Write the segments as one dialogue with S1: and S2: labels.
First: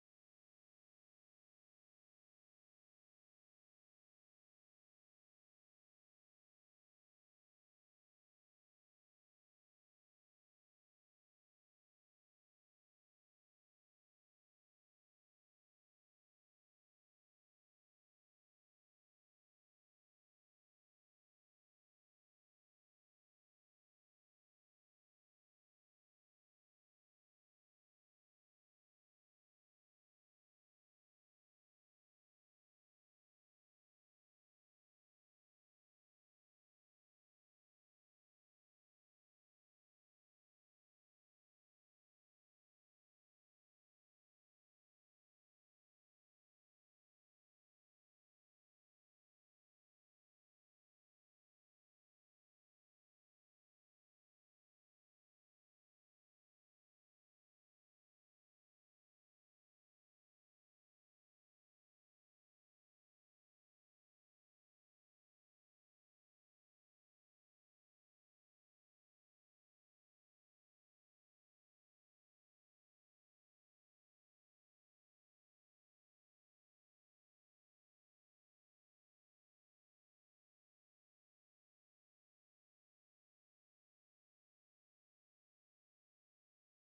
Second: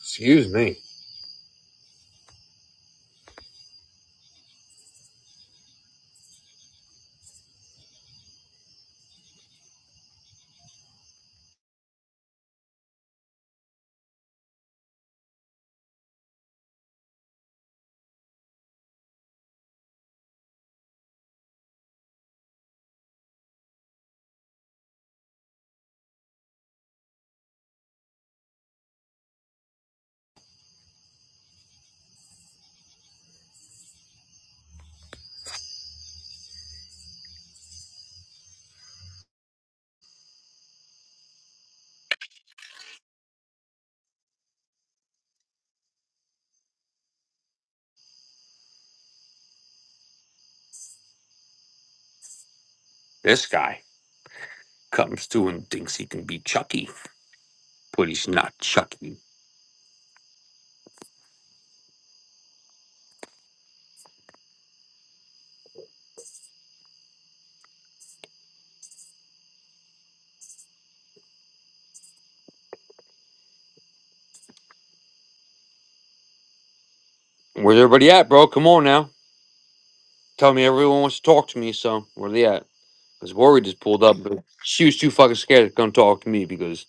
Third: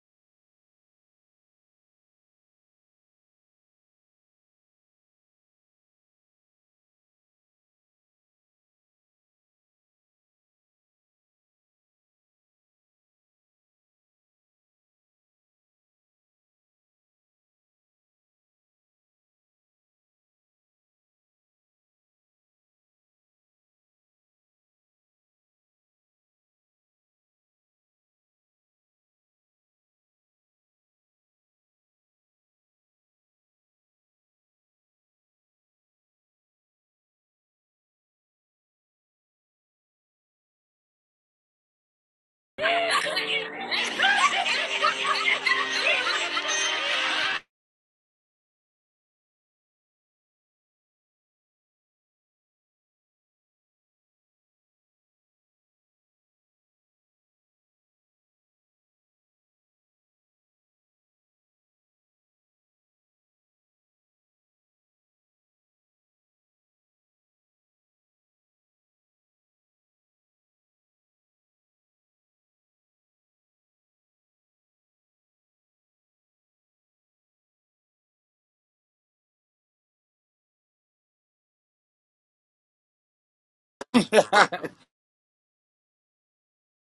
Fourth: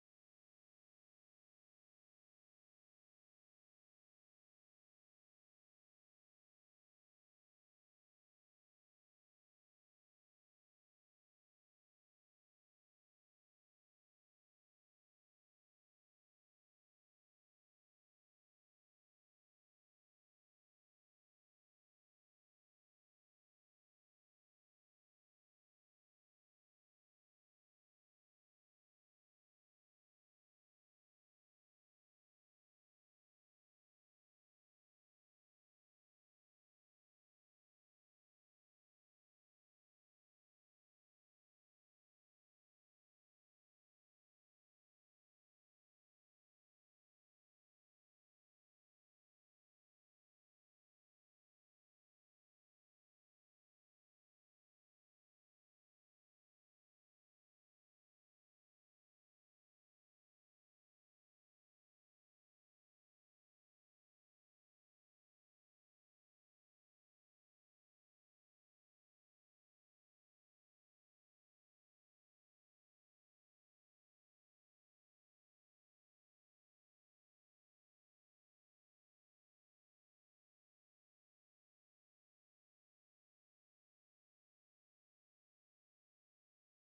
S1: Excuse me.
S2: Yo.
S1: This guy comes to and thinks he can be Chucky, but he's not Chucky. Where's everybody at, bro? Come on now. Tell me everyone wants to talk to me, so where they at? Because Lori just pulled up, but she was too fucking scared to come talk to me because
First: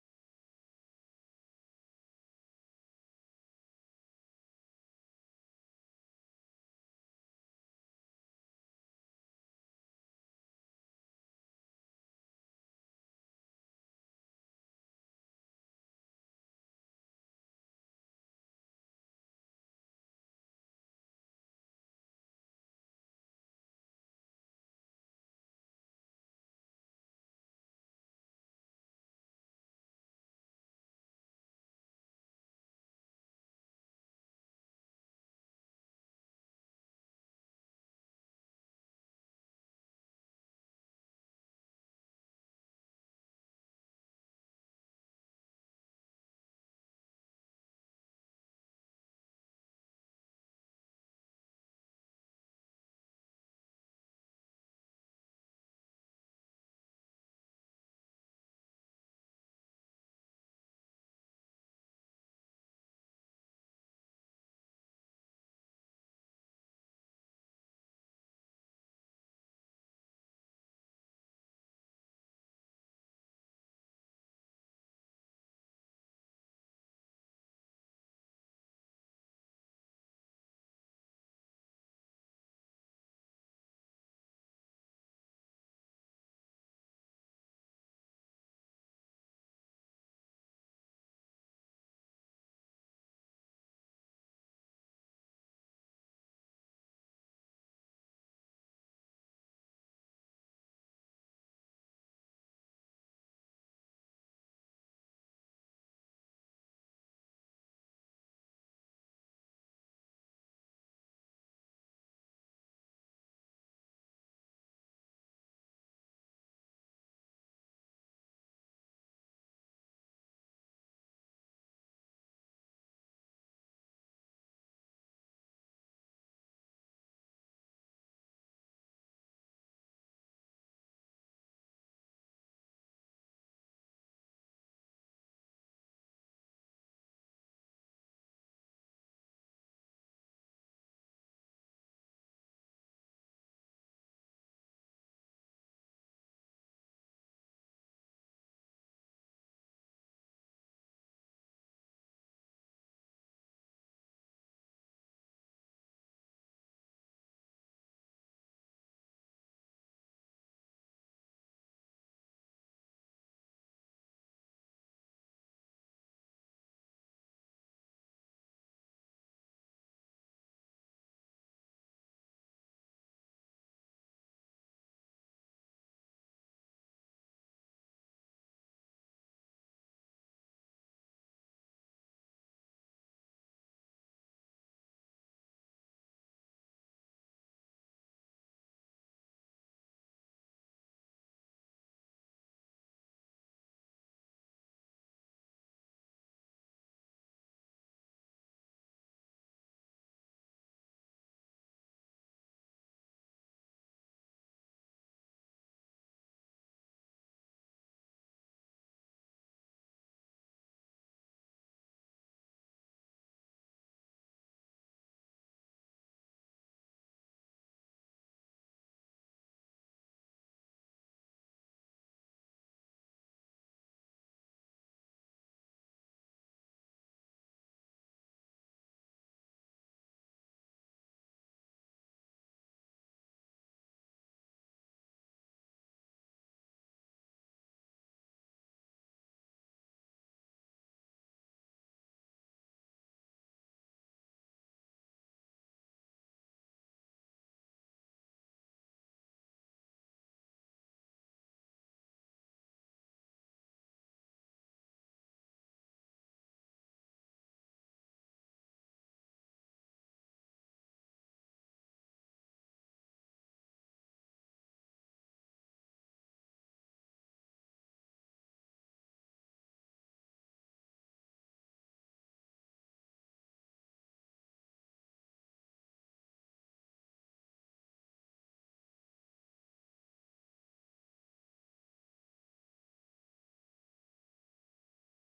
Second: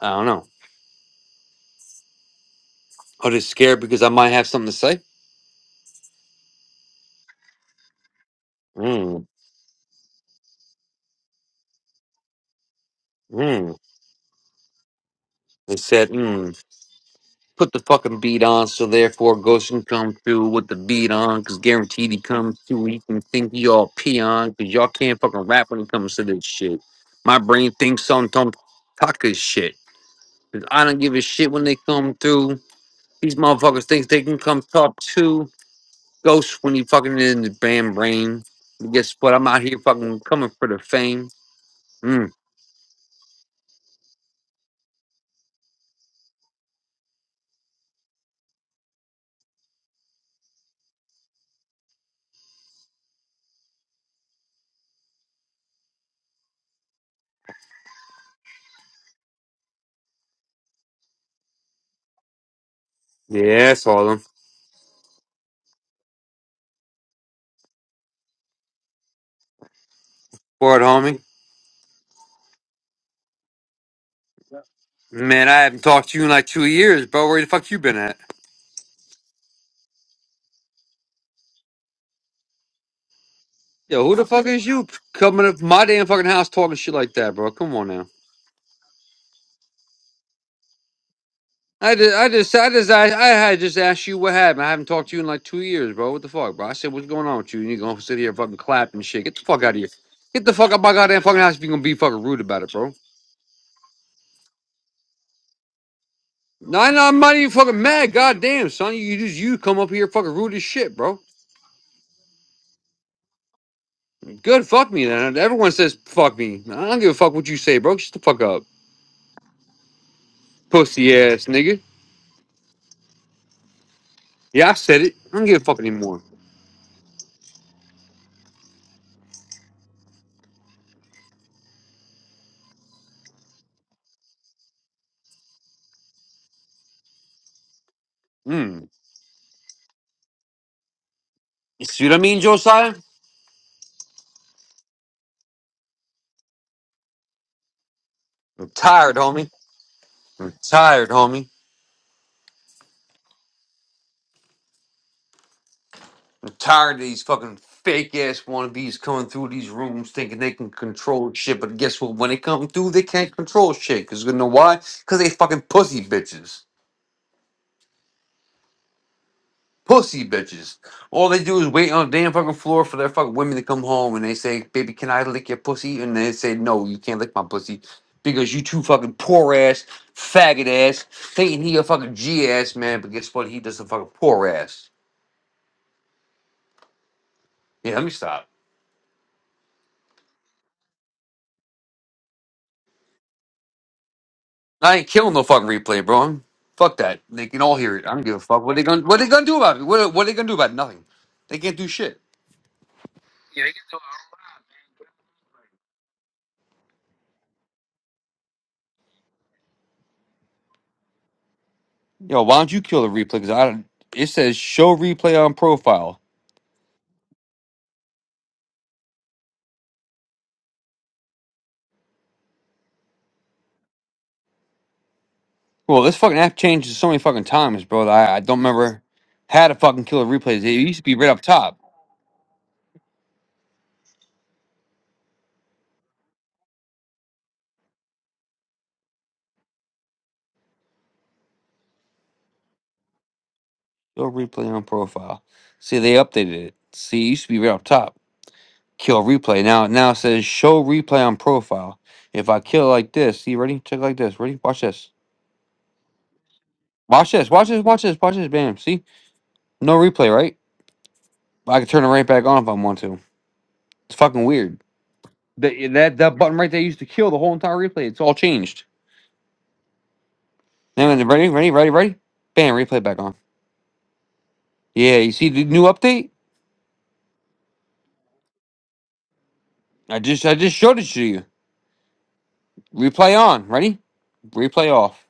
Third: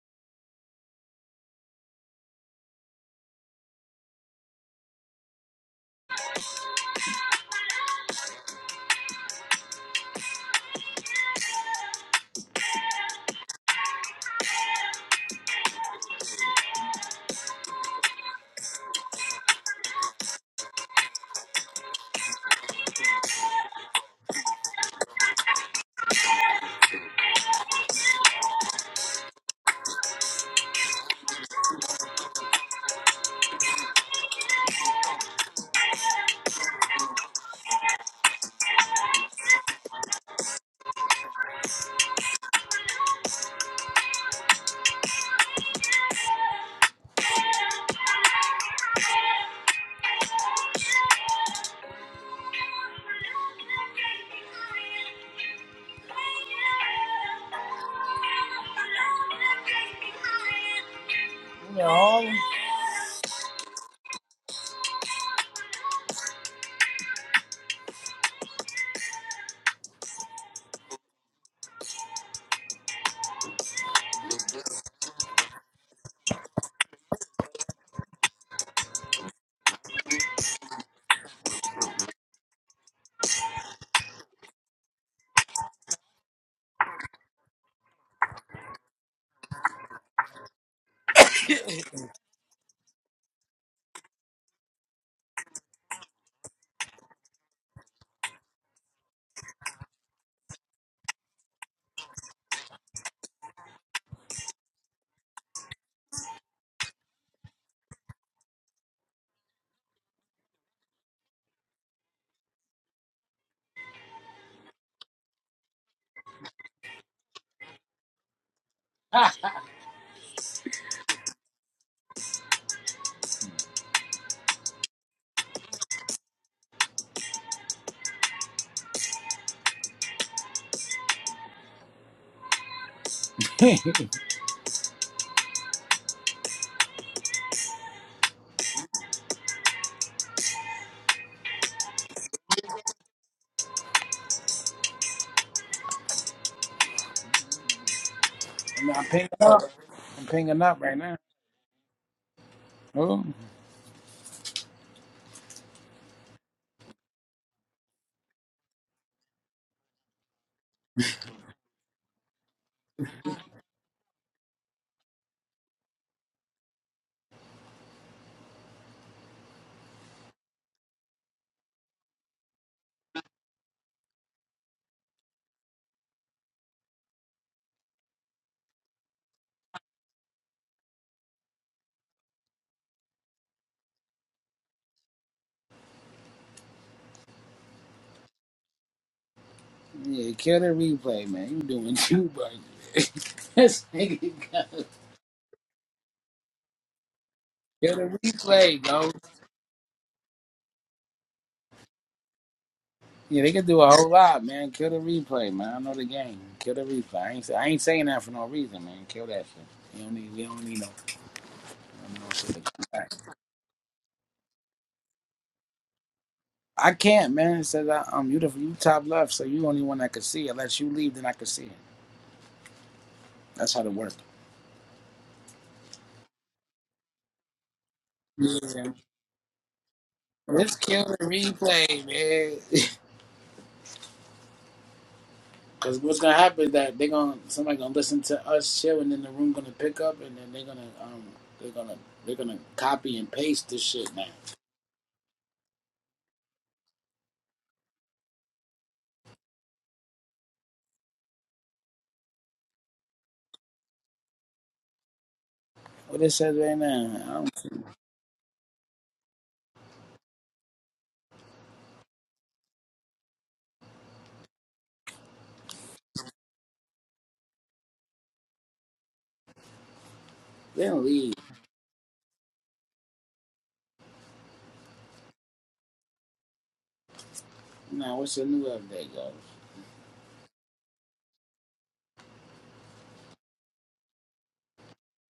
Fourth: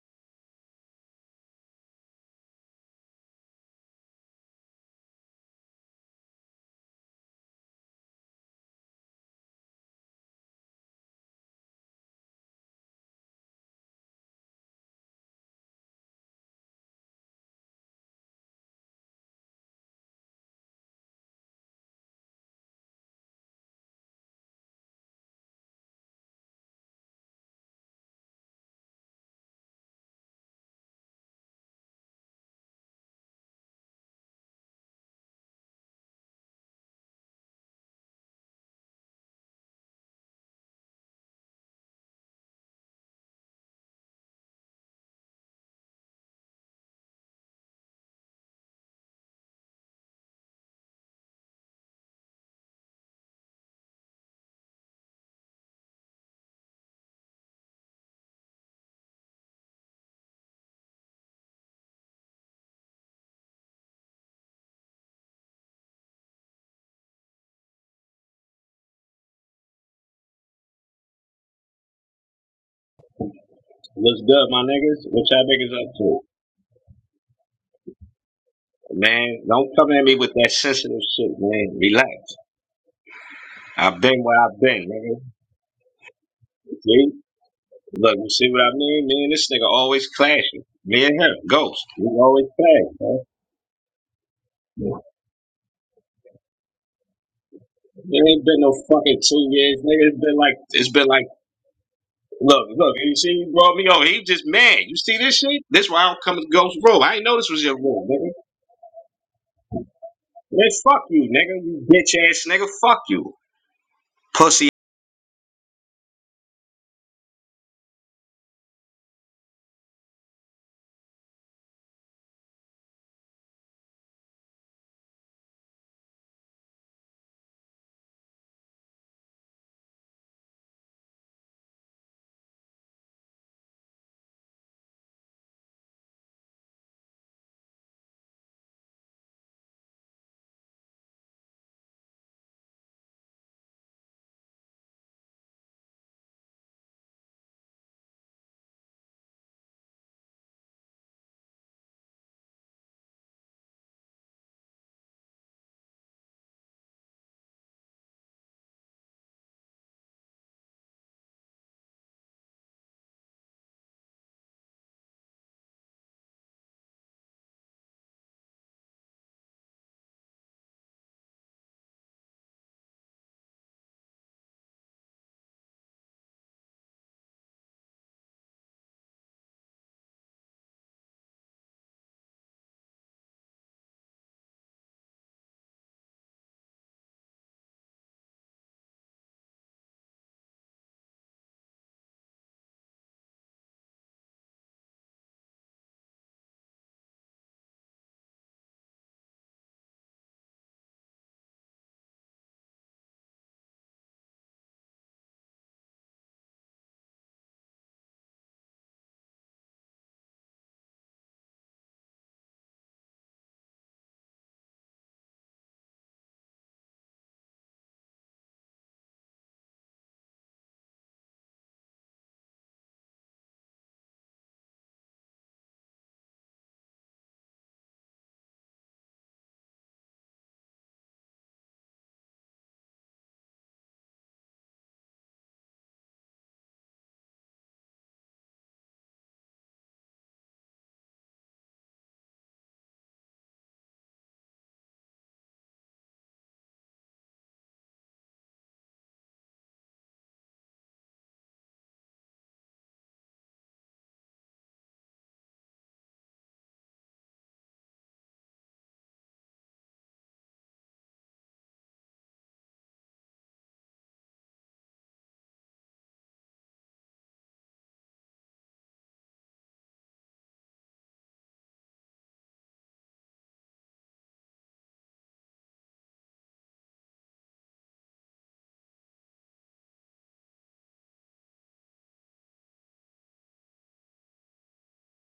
S1: I don't know. I was just scared because I might have something to say. Mm, mm. They said, mm. put the fucking beat on, so therefore Ghost can come through with the beat on, because guaranteed he comes through. He can think y'all pee on, because y'all can't fucking rap when it comes to this shit. My brain thinks on Tom Tucker shit. 'cause I don't give a shit when they come through. These motherfuckers think they can come top two. Ghost when he fucking in the band brain. And guess what? I'm out here fucking coming for the fame. Mm. Yeah, that's all them. For it, homie.
S3: What's good, my niggas? What y'all
S1: Man, I
S3: niggas
S1: haven't
S3: up
S1: talked
S3: to?
S1: to you in like two years, bro. Where the fuck you been at?
S3: Man, don't come at me with that sensitive shit, man. Relax. I've
S1: Yo, who
S3: been
S1: the
S3: where
S1: fuck
S3: I've
S1: is
S3: been,
S1: you
S3: nigga.
S1: coming up my damn fucking house talking shit like
S3: See?
S1: that, bro? Come on now.
S3: Look, you see what I mean? Me and this nigga always clashing. Me and him, Ghost.
S1: I
S3: We
S1: just, I
S3: always
S1: just, I just,
S3: clash,
S1: I,
S3: man.
S1: I had just asked you what happened. I haven't talked to you in like two years, bro. What the fuck, bro? I said, what's going on with you? And you gonna sit
S3: It
S1: here and
S3: ain't
S1: fucking
S3: been no
S1: clap and
S3: fucking
S1: shit? Get the
S3: two
S1: fuck out of
S3: years,
S1: here.
S3: nigga. It's been
S1: Get the
S3: like,
S1: fuck out my
S3: it's been
S1: goddamn
S3: like,
S1: fucking house if you gonna be fucking rude about
S3: look,
S1: it, bro.
S3: look, you see, you brought me over. He just mad. You see this shit? This why I don't come to Ghost
S1: No, I
S3: room.
S1: know
S3: I
S1: I'm
S3: didn't
S1: not
S3: know this
S1: even
S3: was your
S1: fucking
S3: room,
S1: mad.
S3: nigga.
S1: Goddamn, son, you just you come up here fucking rude as
S3: Man,
S1: shit,
S3: fuck
S1: bro.
S3: you, nigga. You bitch ass nigga. Fuck you. Pussy
S1: Good, fuck me then. Everyone says fuck me. I don't give a fuck what you say, bro. Shut the fuck up,
S2: Ah.
S1: pussy ass nigga. Yeah, I said it. I don't give a fuck anymore.
S2: I'm
S1: Mm. You see what I mean, Josiah? I'm tired,
S2: pinging
S1: homie.
S2: up. I'm
S1: I'm
S2: pinging up right
S1: tired,
S2: now.
S1: homie.
S2: Oh,
S1: I'm tired of these fucking fake ass wannabes coming through these rooms thinking they can control shit. But guess what? When they come through, they can't control shit. Cause you know why? Cause they fucking pussy bitches. Pussy bitches. All they do is wait on the damn fucking floor for their fucking women to come home and they say, Baby, can I lick your pussy? And they say, No, you can't lick my pussy. Because you two fucking poor ass, faggot ass, thinking he a fucking G ass man, but guess what? He just a fucking poor ass. Yeah, let me stop.
S2: yeah, kill the replay, man. You doing too much. this nigga got
S1: I ain't killing no fucking replay, bro. I'm- fuck that. They can all
S2: kill
S1: hear it. I
S2: the
S1: don't give a fuck. What
S2: replay,
S1: they gonna
S2: go.
S1: What they gonna do about it? What What they gonna do about it? Nothing. They can't do shit.
S2: Yeah, they could do a whole lot, man. Kill the replay, man. I know the game. Kill the replay. I ain't, say, I ain't saying that for no reason, man. Kill that shit. You don't need. We don't need no. no no
S1: Yo,
S2: shit
S1: why
S2: to
S1: don't you
S2: come
S1: kill the
S2: back.
S1: replay? Because I don't. It says show replay on profile.
S2: I can't, man. It says I, um, you the you top left, so you only one that could see. it. Unless you leave, then I could see it. That's how it works.
S1: Well, this fucking app changes so many fucking times, bro. That I, I don't
S2: Yeah.
S1: remember how to fucking kill the replays. It
S2: Let's
S1: used to
S2: kill
S1: be
S2: the
S1: right up top.
S2: replay, man. Because what's gonna happen is that they gonna somebody gonna listen to us chill, and then the room gonna pick up, and then they're gonna um they're gonna they're gonna copy and paste this shit now.
S1: Show replay on profile. See, they updated it. See, it used to be right up top. Kill replay. Now, now it says show replay on profile. If I kill like this, see, ready? Check like this. Ready? Watch this.
S2: What it says right
S1: Watch
S2: now?
S1: this. Watch this. Watch this. Watch this. Bam. See, no replay, right? I can turn it right back on if I want to. It's fucking weird. That that that button right there used to kill the whole entire replay. It's all changed.
S2: They don't
S1: Now,
S2: leave.
S1: ready, ready, ready, ready. Bam. Replay back on. Yeah. You see the new update?
S2: Now, what's the new update, guys?
S1: I just I just showed it to you. Replay on. Ready? Replay off.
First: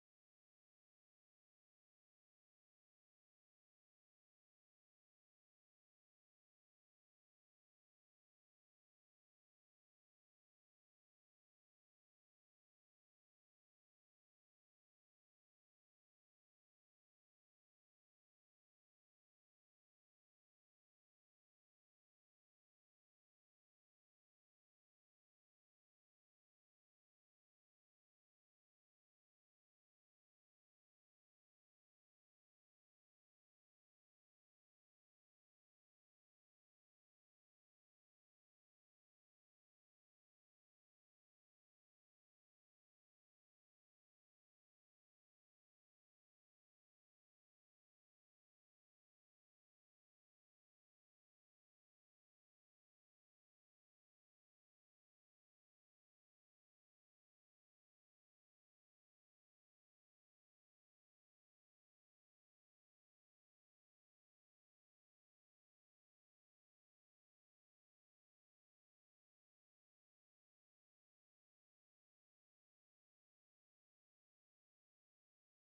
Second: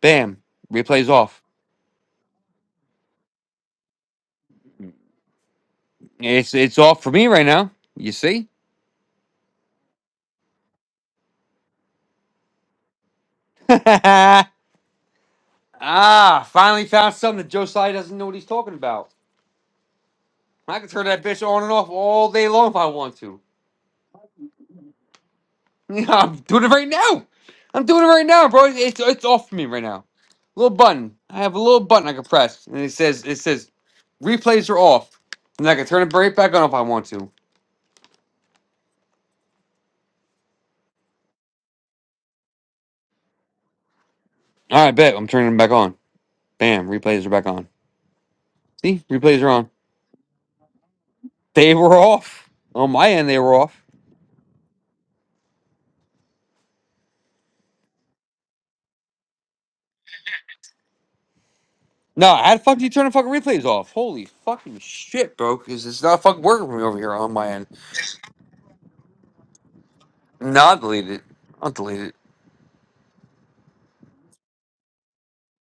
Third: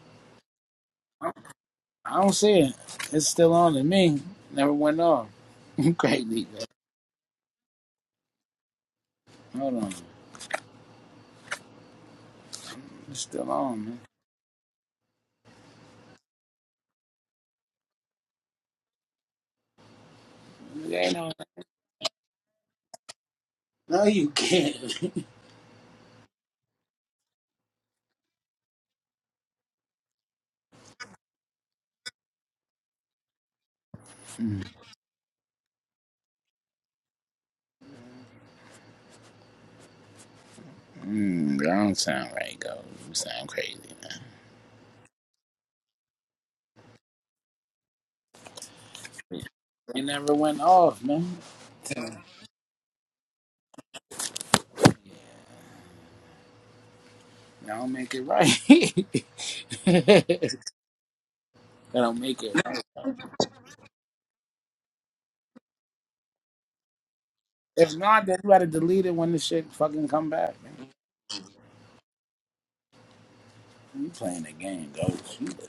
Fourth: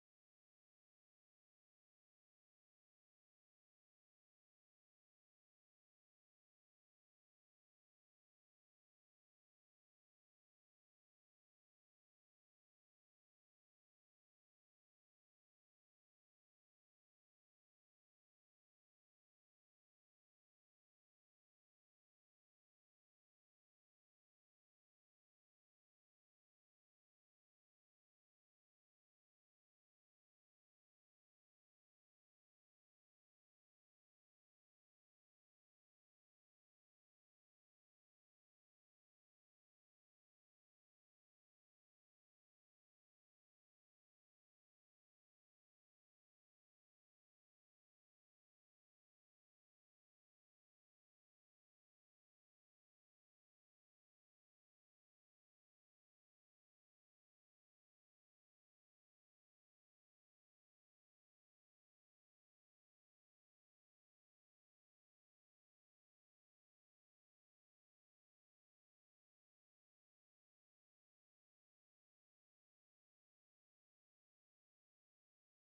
S1: Bam. Replay's
S2: I
S1: off.
S2: I don't see it. It's still on to me. Never went off. Great league.
S1: It's it's
S2: though.
S1: off for me right now. You see?
S2: Hold on. It's still on, man.
S1: ah, finally found something that Josiah doesn't know what he's talking about. I can
S2: It
S1: turn that bitch on and off all day long if I want to.
S2: No, you can't.
S1: Yeah, I'm doing it right now. I'm doing it right now, bro. It's it's off me right now. Little button. I have a little button I can press, and it says it says replays are off, and I can turn it right back on if I want to. All
S2: mm, I don't sound right, go. You sound crazy.
S1: right, bet I'm turning them back on. Bam, replays are back on. See, replays are on.
S2: It never went off, man.
S1: They were off on my end. They were off.
S2: That don't make it right. that don't
S1: No,
S2: make it
S1: how the
S2: right.
S1: fuck do you turn the fucking replays off? Holy fucking shit, bro! Because it's not fucking working for me over here on my end.
S2: If not, then you gotta delete it when the shit fucking come back,
S1: No,
S2: man.
S1: I'll delete it. I'll delete it.
S2: You playing the game, ghost.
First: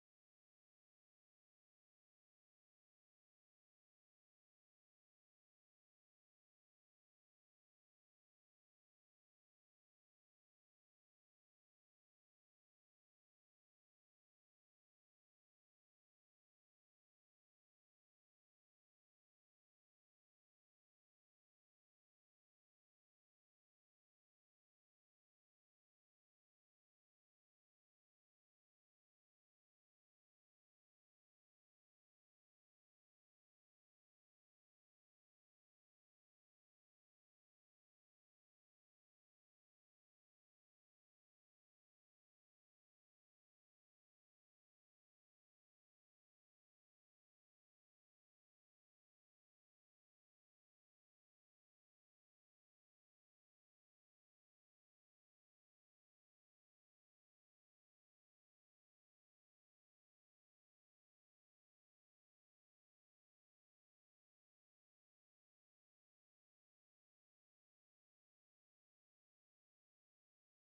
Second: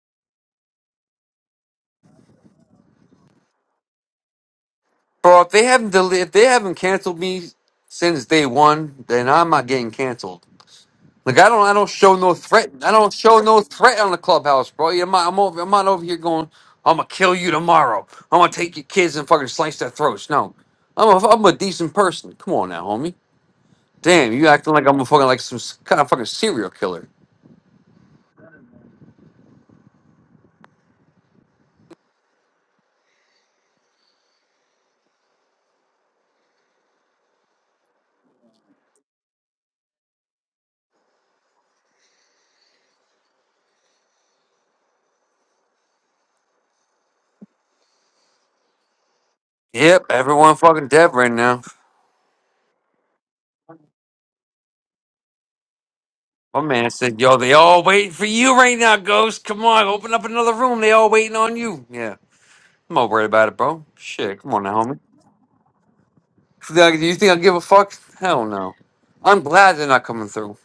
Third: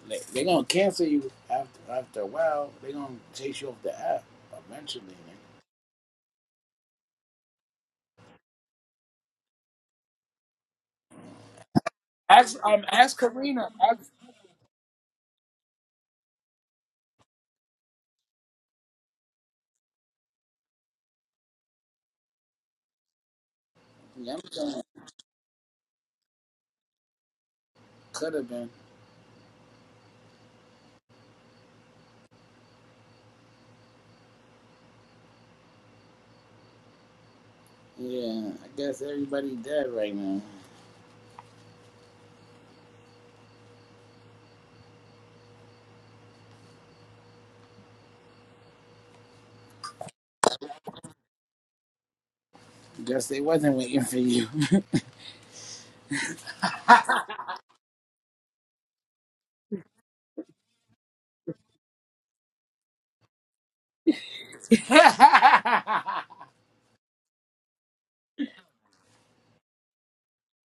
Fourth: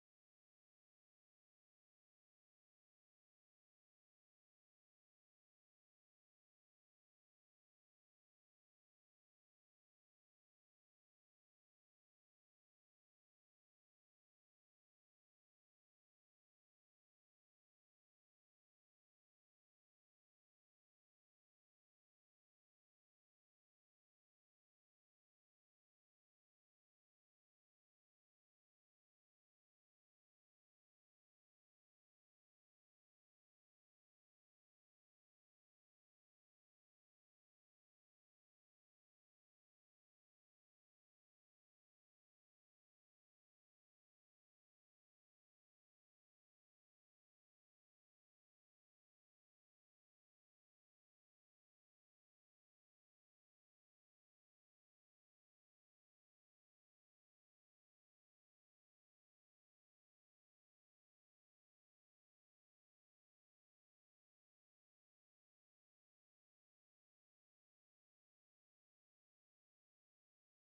S2: they, they gonna cancel you after after a while. They gonna chase you off the app eventually. Man.
S1: Bro, if they haven't del- if they haven't canceled me since day one, then I'm not getting canceled. Like I don't I don't show no
S2: Ask
S1: threat.
S2: um
S1: I don't
S2: ask
S1: show no
S2: Karina.
S1: threat
S2: Ask,
S1: on the clubhouse, bro. Yeah, I'm not, I'm, over, I'm not over here going. I'm gonna kill you tomorrow. I'm gonna take your kids and fucking slice their throats. No, I'm a, I'm a decent person. Come on now, homie. Damn,
S2: yeah, I'm
S1: you acting
S2: saying
S1: like I'm a fucking like some s- kind of fucking serial killer.
S2: could have been. Yeah, I guess everybody dead right now.
S1: Yep, everyone fucking dead right now.
S2: Guess they wasn't waiting for you.
S1: My man said, "Yo, they all waiting for you right now, Ghost. Come on, open up another room. They all waiting on you." Yeah. I'm not worried about it, bro. Shit, come on now, homie. Do you think I give a fuck? Hell no. I'm glad they're not coming through.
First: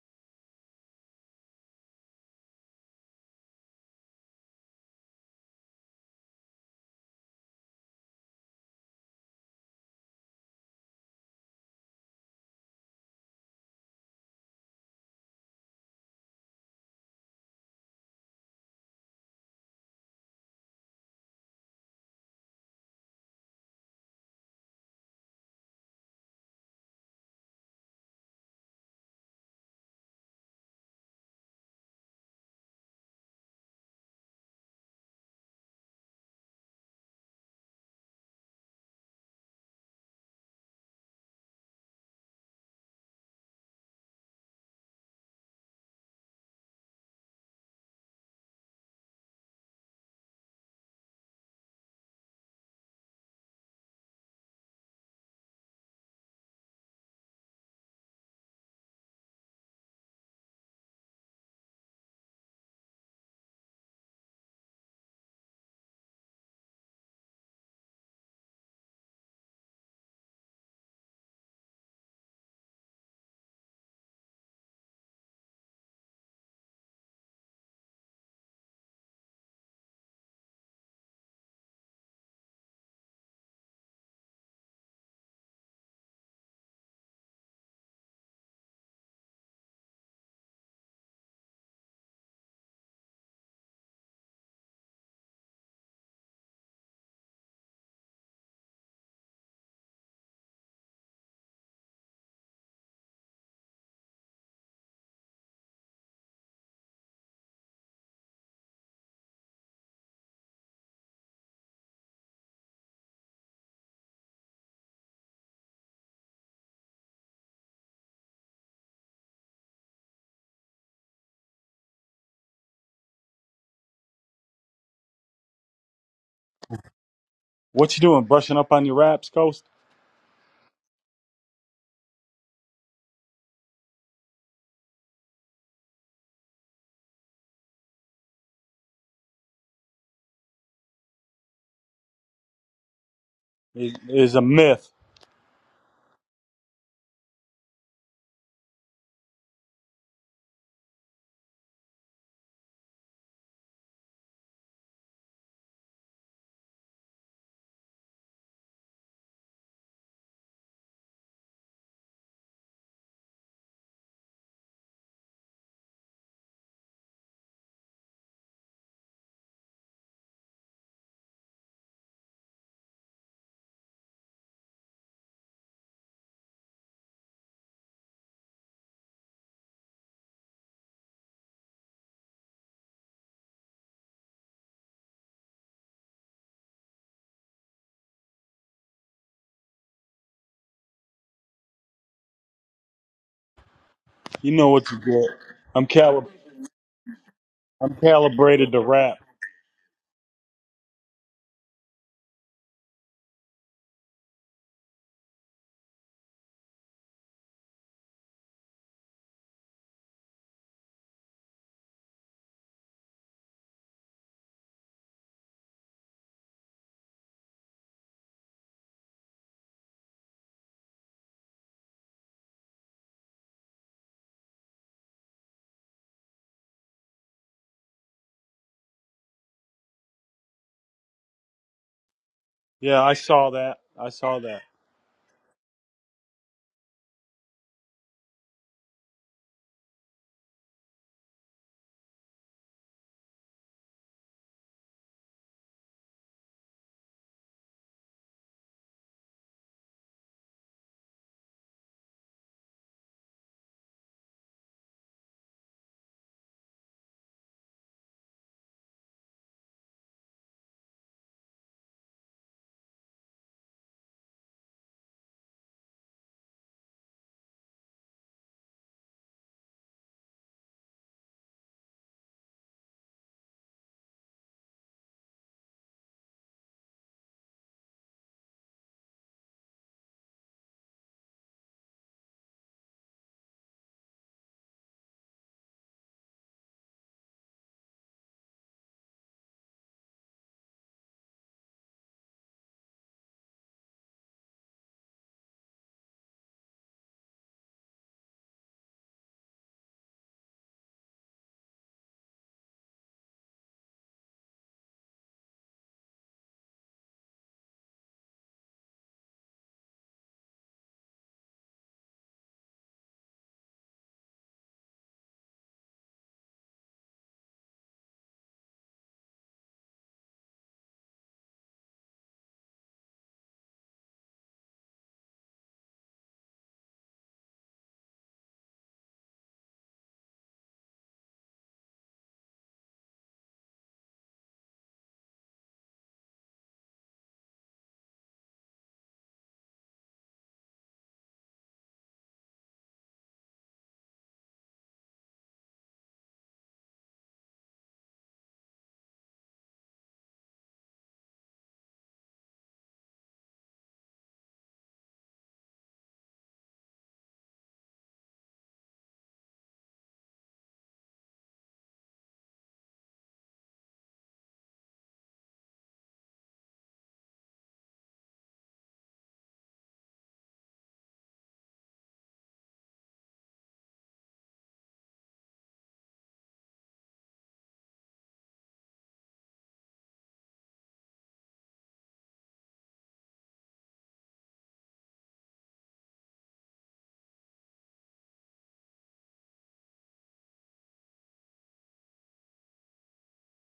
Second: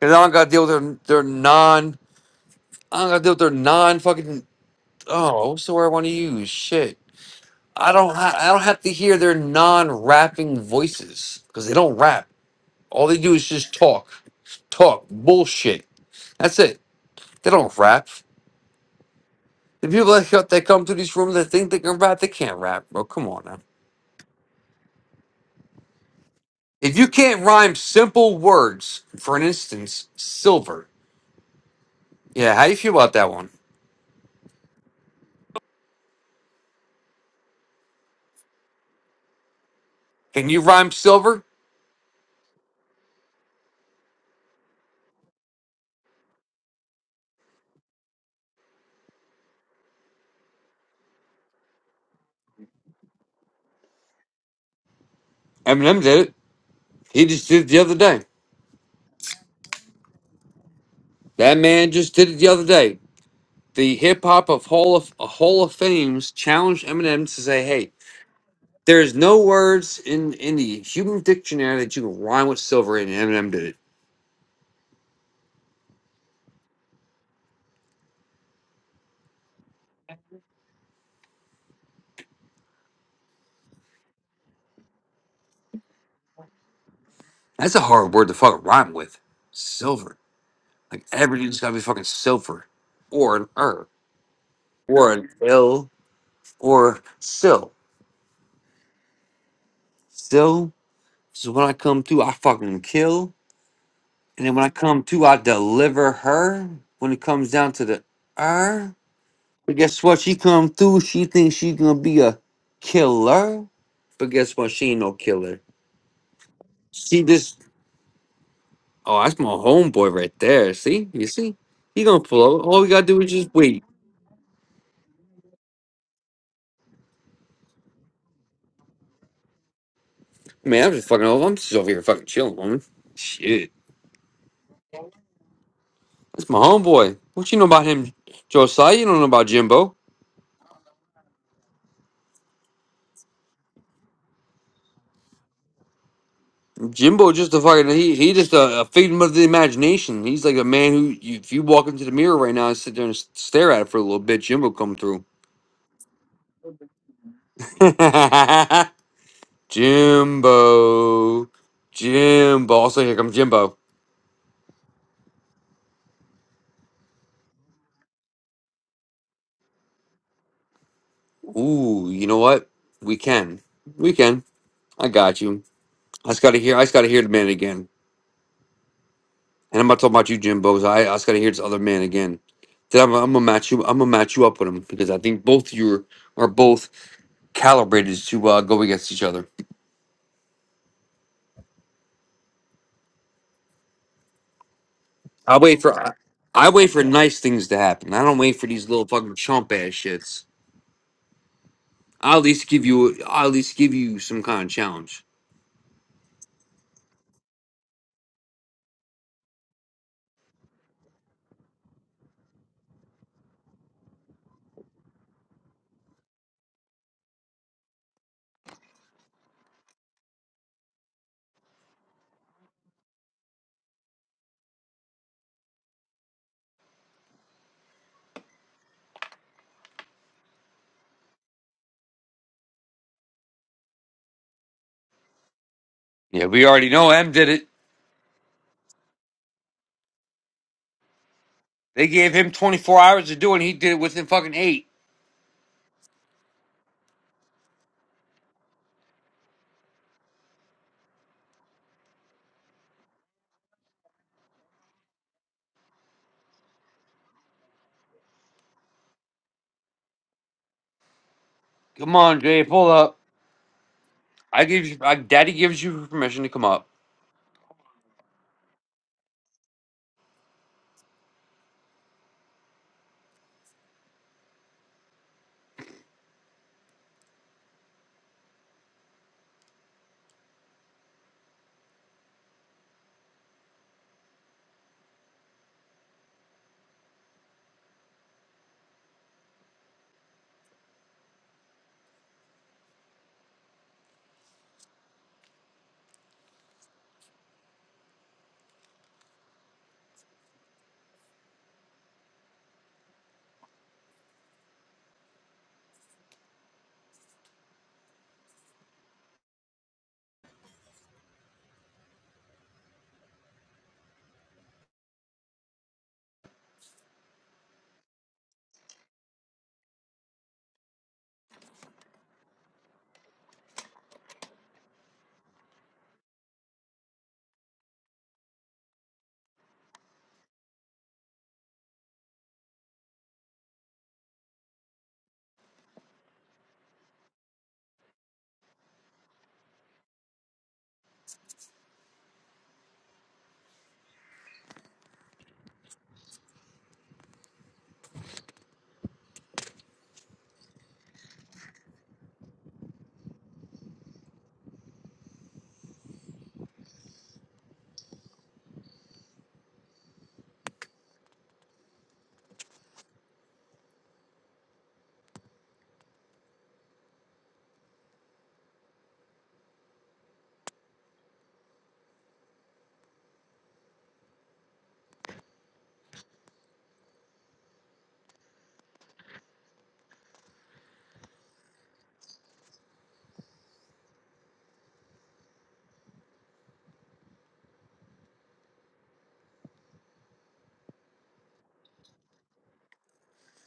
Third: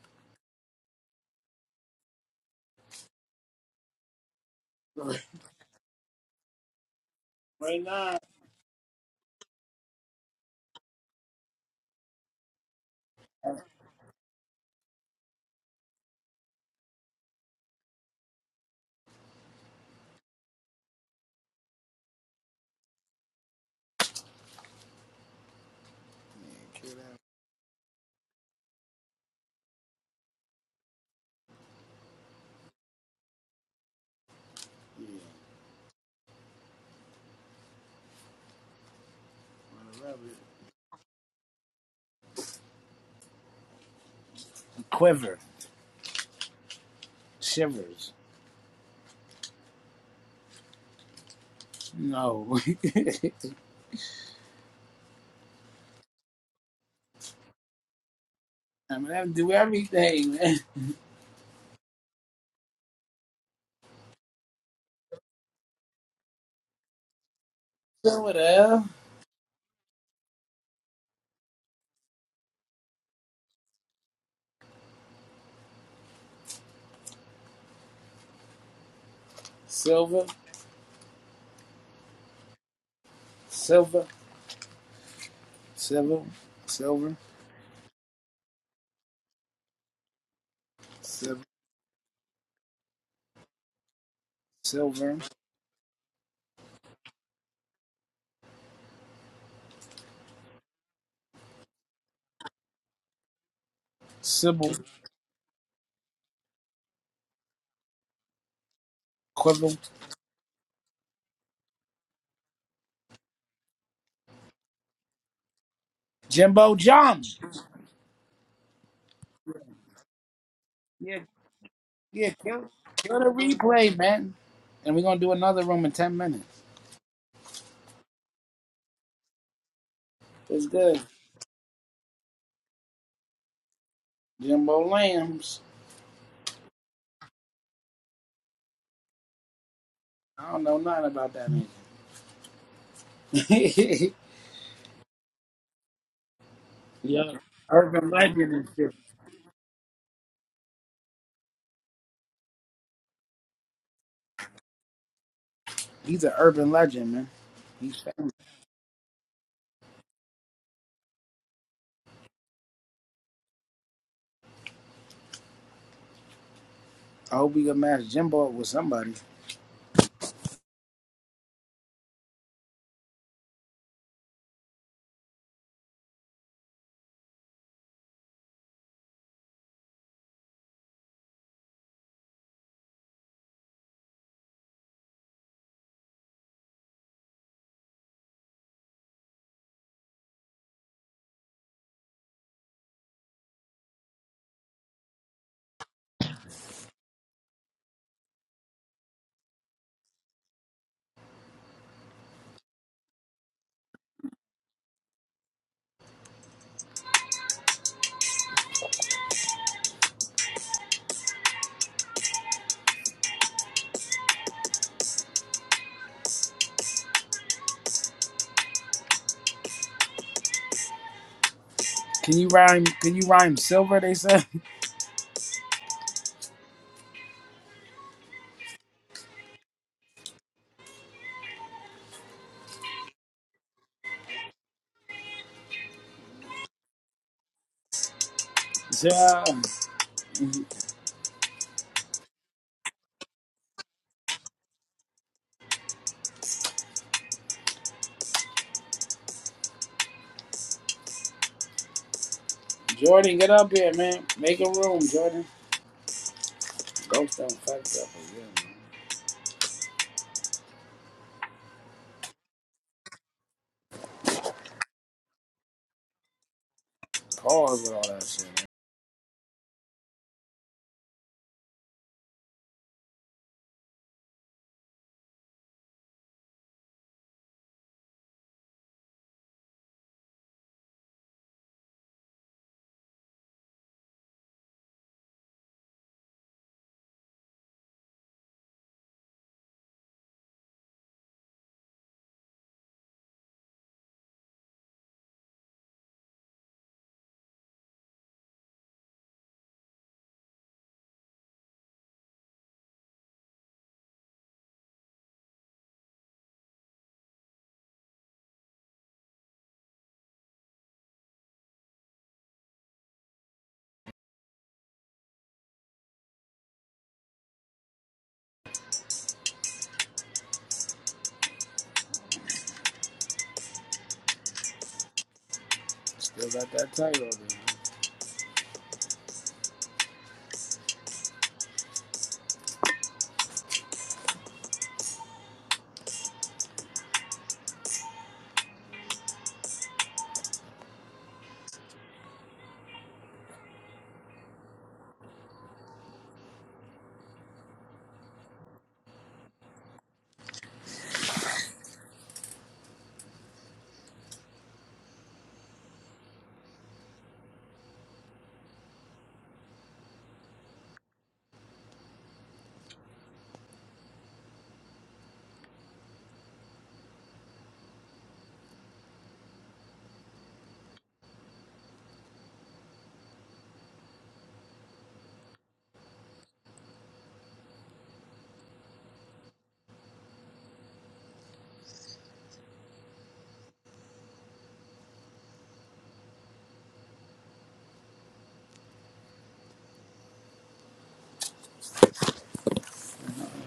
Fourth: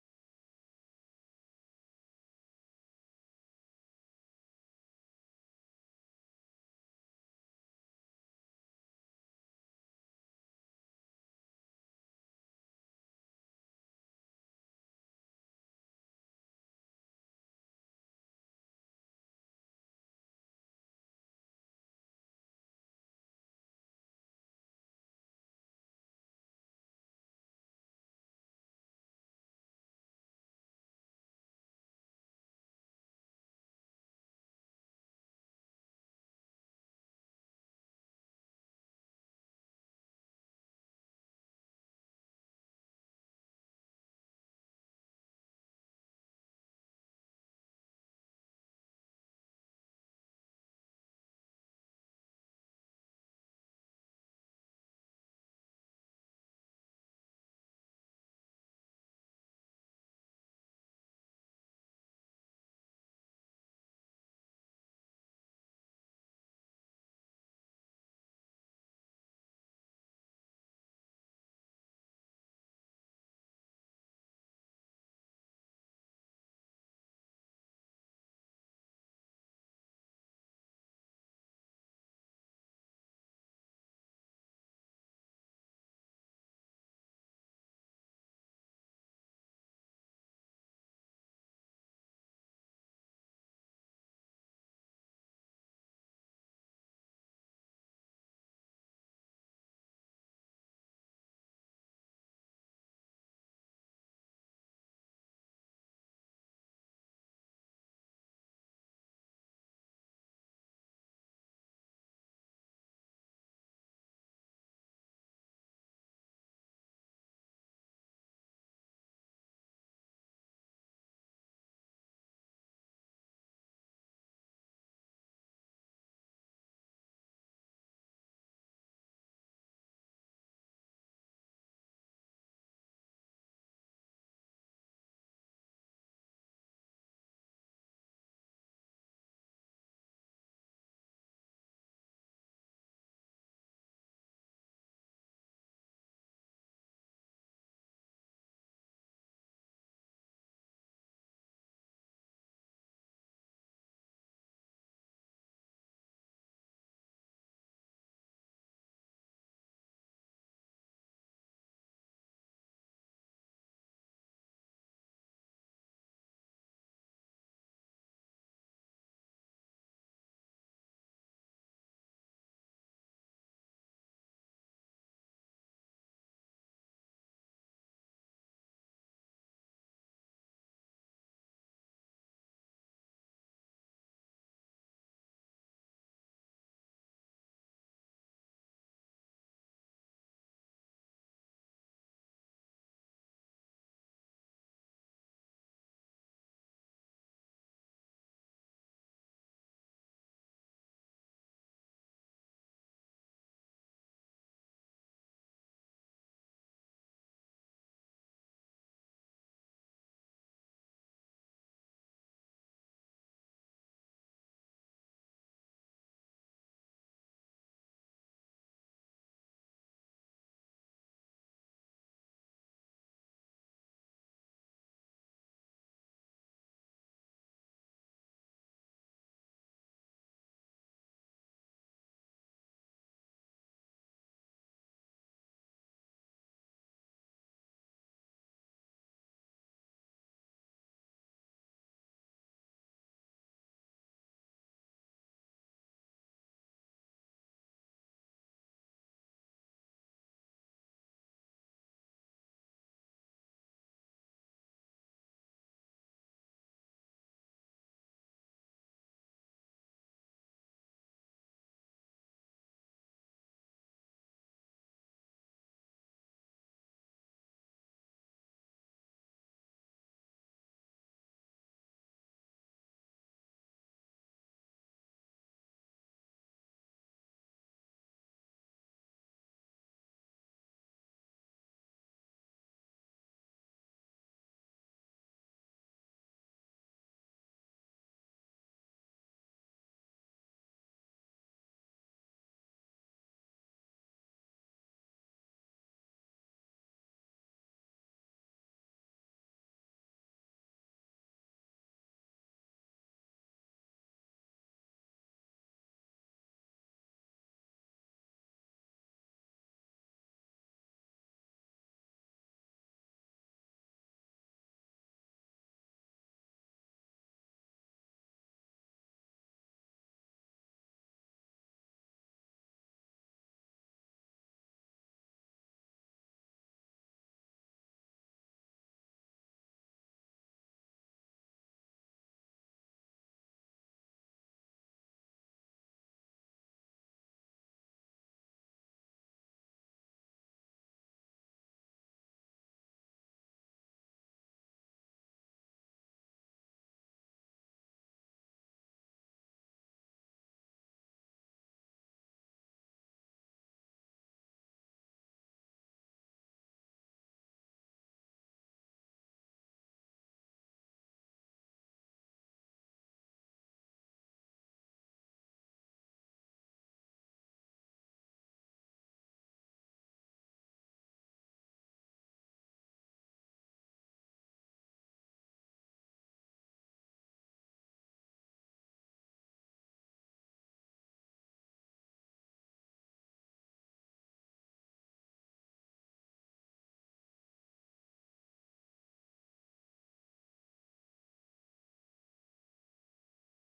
S1: Cause I don't gotta deal with their their non I don't gotta deal with their non fucking
S2: right
S1: oh, what's the word I wanna use? Shit. I don't
S2: now,
S1: ha- I don't have to hear their non rapping voices. Cause they don't rap. All they do is just talk. Talk. Bullshit. That's it. They don't rap. The people that, that come to these rooms that think they can rap, they can't rap, bro. Come on now. If you can't rhyme simple words, for an instance, silver. Yeah, how do you feel about that one? Can you rhyme silver?
S2: quiver, shivers. No,
S1: Eminem did it. He just did it the other day.
S2: I mean I do everything, man.
S1: That man just did it the other day. The hip hop of Hall of uh, Hall of Fames challenged Eminem to say, "Hey,
S2: Silver, the hell?
S1: there's no words in in the human dictionary that you can rhyme with silver." And Eminem did it.
S2: silver, silver, silver, silver,
S1: That's a hard word to fucking rhyme with. Silver. Like
S2: silver.
S1: everything's gotta be fucking silver, or an er, or
S2: Silver,
S1: an ill, or sill. So, so when I come through, I fucking kill. And then when I
S2: Sybil,
S1: come through, I deliver her. When it comes down to the er, but
S2: Quivel,
S1: guess what? She come through. She thinks she gonna be a killer, but guess what? She ain't no killer.
S2: Jimbo,
S1: She
S2: Jum.
S1: just oh, that's my homeboy right there. See, you see, he gonna
S2: Yeah,
S1: flow.
S2: kill,
S1: All we gotta
S2: kill
S1: do
S2: the
S1: is just wait.
S2: replay, man. And we're gonna do another room in ten minutes.
S4: What you doing? Brushing up on your raps, Coast?
S2: It's
S1: Man, I'm
S2: good.
S1: just fucking over. I'm just over here fucking chilling, woman. Shit,
S2: Jimbo Lambs.
S1: that's my homeboy. What you know about him, Josiah? You don't know about Jimbo.
S2: I don't know nothing about that man.
S4: Is, is a myth.
S1: Jimbo
S2: yeah,
S1: just a fucking
S2: urban
S1: he he
S2: legend
S1: just
S2: and
S1: a, a
S2: shit.
S1: figment of the imagination. He's like a man who you, if you walk into the mirror right now and sit there and s- stare at it for a little bit, Jimbo come through.
S2: He's an urban legend, man. He's famous.
S1: Jimbo, Jimbo. Also here comes Jimbo.
S2: I hope we can match Jimbo up with somebody.
S1: Ooh, you know what? We can, we can. I got you. I just gotta hear. I just gotta hear the man again. And I'm not talking about you, Jimbo. so I, I just gotta hear this other man again. Then I'm, I'm gonna match you. I'm gonna match you up with him because I think both you are, are both calibrated to uh, go against each other.
S4: You know what you get.
S1: I wait
S4: I'm
S1: for I
S4: calib-
S1: I wait for nice things to
S4: I'm
S1: happen. I don't wait for
S4: calibrated to
S1: these little
S4: rap.
S1: fucking chump ass shits. I'll at least give you I'll at least give you some kind of challenge.
S2: Can you rhyme? Can you rhyme silver? They said.
S4: Yeah, I saw that. I saw that.
S1: Yeah, we already know M did it.
S2: Yeah.
S1: They gave him 24 hours to do it and he did it within fucking 8.
S2: Jordan, get up here, man. Make a room, Jordan. Ghost don't fuck up again. man.
S1: Come on, Jay, pull up. I give you I daddy gives you permission to come up.
S2: Pause with all that shit. man. Still got that title.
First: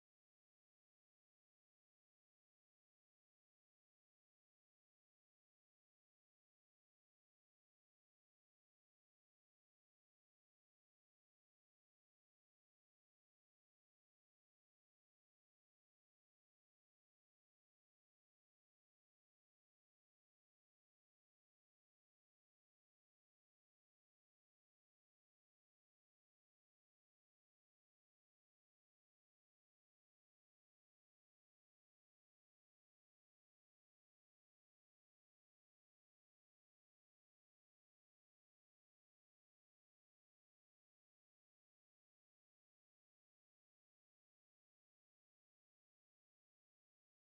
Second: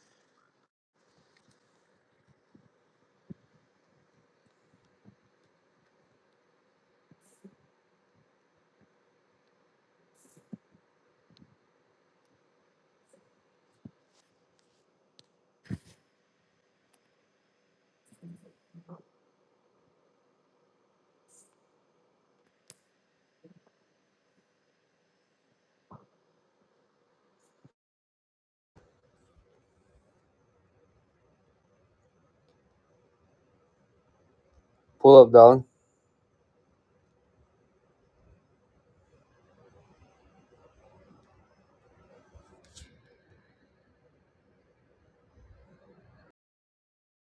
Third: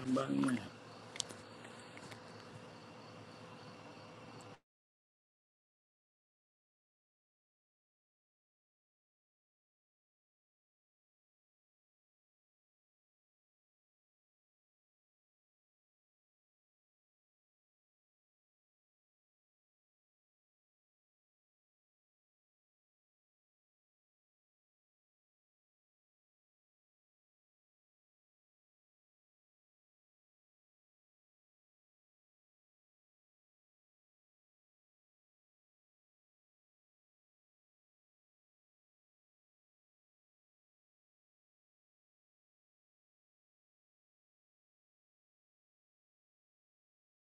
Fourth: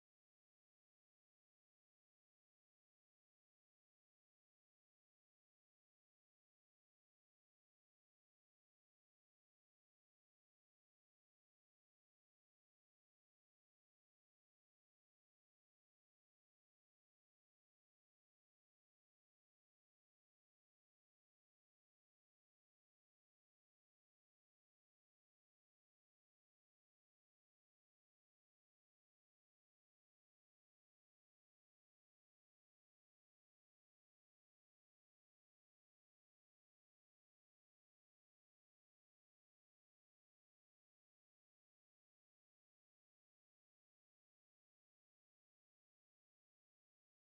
S2: Then.
S1: Pull up, darling.